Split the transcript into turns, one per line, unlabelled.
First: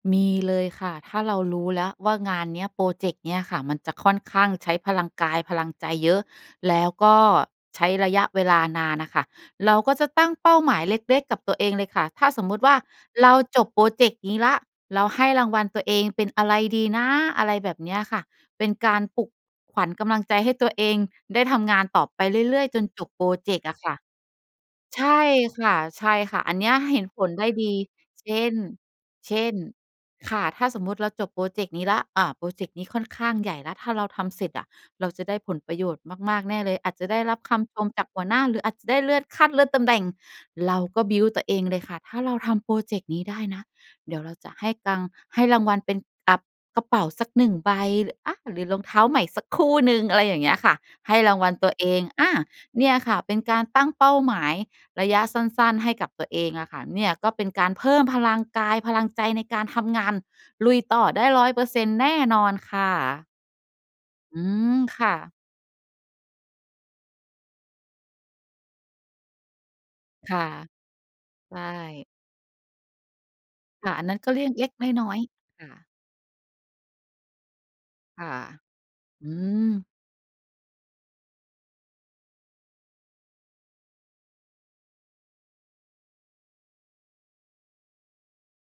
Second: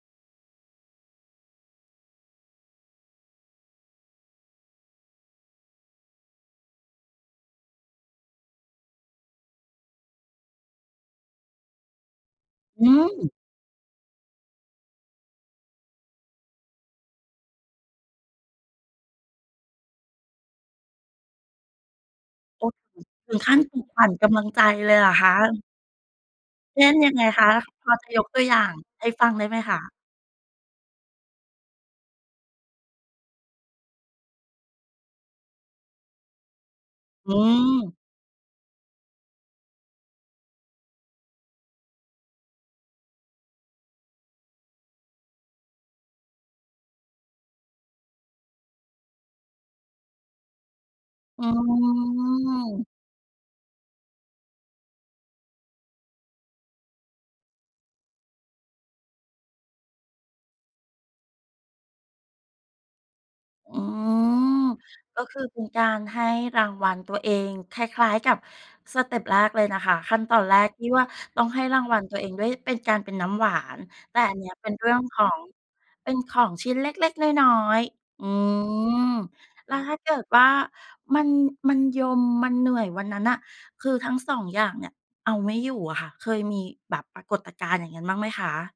มีเลยค่ะ ถ้าเรารู้แล้วว่างานเนี้ย พรอเจกต์เนี้ยค่ะ มันจะค่อนข้างใช้พลังกาย พลังใจเยอะ แล้วก็ใช้ระยะเวลานานน่ะค่ะ เราก็จะตั้งเป้าหมายเล็ก ๆ กับตัวเองเลยค่ะ ถ้าสมมุติว่า
อื
เร
ม
าจบพรอเจกต์นี้แล้ว เราให้รางวัลตัวเองเป็นอะไรดีนะ อะไรแบบเนี้ยค่ะ เป็นการปลุกขวัญกำลังใจให้ตัวเองได้ทำงานต่อไปเรื่อ
โอ
ย
้โ
ๆ จ
ฮ
นจบพรอ
ถึง
เ
ข
จ
ั้น
กต์อ
ปล
ะ
ุก
ค่ะ
ขวัญกำลังใจเลย
ใช
เหรอ
่
คะ?
ค่ะ ๆ อันเนี้ย
เช่น
เห็น
ยัง
ผ
ไง
ล
ค
ได้
ะ
ดี
พอจะย
เ
ก
ช
ตัว
่
อ
น
ย่างให้ฟั
เ
ง
ช
ได้
่
ไห
น
มคะ?
ค่ะ ถ้าสมมุติเราจบพรอเจกต์นี้แล้ว อา พรอเจกต์นี้ค่อนข้างใหญ่แล้ว ถ้าเราทำเสร็จอะเราจะได้ผลประโยชน์มาก ๆ แน่เลย อาจจะได้
อื
รับคำชม
ม
จากหัวหน้า หรืออาจจะได้เลื่อนขั้น เลื่อนตำแหน่ง เราก็ บิลด์ ตัวเองเลยค่ะ ถ้าเราทำพรอเจกต์นี้ได้นะ เดี๋ยวเราจะให้ตังค์ ให้รางวัลเป็น อ่า กระเป๋าสัก 1 ใบ ร อา หรือรองเท้าใหม่สักคู่หนึ่ง อะไรอย่างเงี้ยค่ะ ให้รา
อ
ง
ื
วัลตัวเอง อา เ
ม
นี่ยค่ะเป็นการตั้งเป้าหมายระยะสั้น ๆ ให้กับตัวเองอะค่ะ เนี่ยก็เป็นการเพิ่มพลังกายพลังใจในการทำงาน ลุยต่อได้ 100%แน่นอนค่ะ
อื
อื
ม
ม ค่ะ
ก็คือเป็นการให้รางวัลตัวเอง คล้าย ๆ กับสเตปแรกเลยนะคะ ขั้นต
ค
อ
่ะ
นแรกที่ว่าต้อง
ใช
ให้รางวัล
่
ตัวเองด้วยเป็นการ เป็นน้ำหวาน
ค่ะ อันน
แ
ั้
ต่
นก็
อั
เ
น
รื
น
่
ี
อ
้
ง
เ
เล
ป
็
็
ก
นเรื่อ
น
ง
้อ
ข
ย
อง
ๆ ค่ะ
เป็นของชิ้นเล็ก ๆ น้อย ๆ
ค
อื
่ะ
ม
อื
แล้ว
ม
ถ้าเกิดว่ามัน มันยม มันเหนื่อยวันนั้นน่ะ คือทั้ง 2 อย่างเนี่ยเอาไม่อยู่อะค่ะ เคยมีแบบปรากฏการณ์อย่างนั้นบ้างไหมคะ?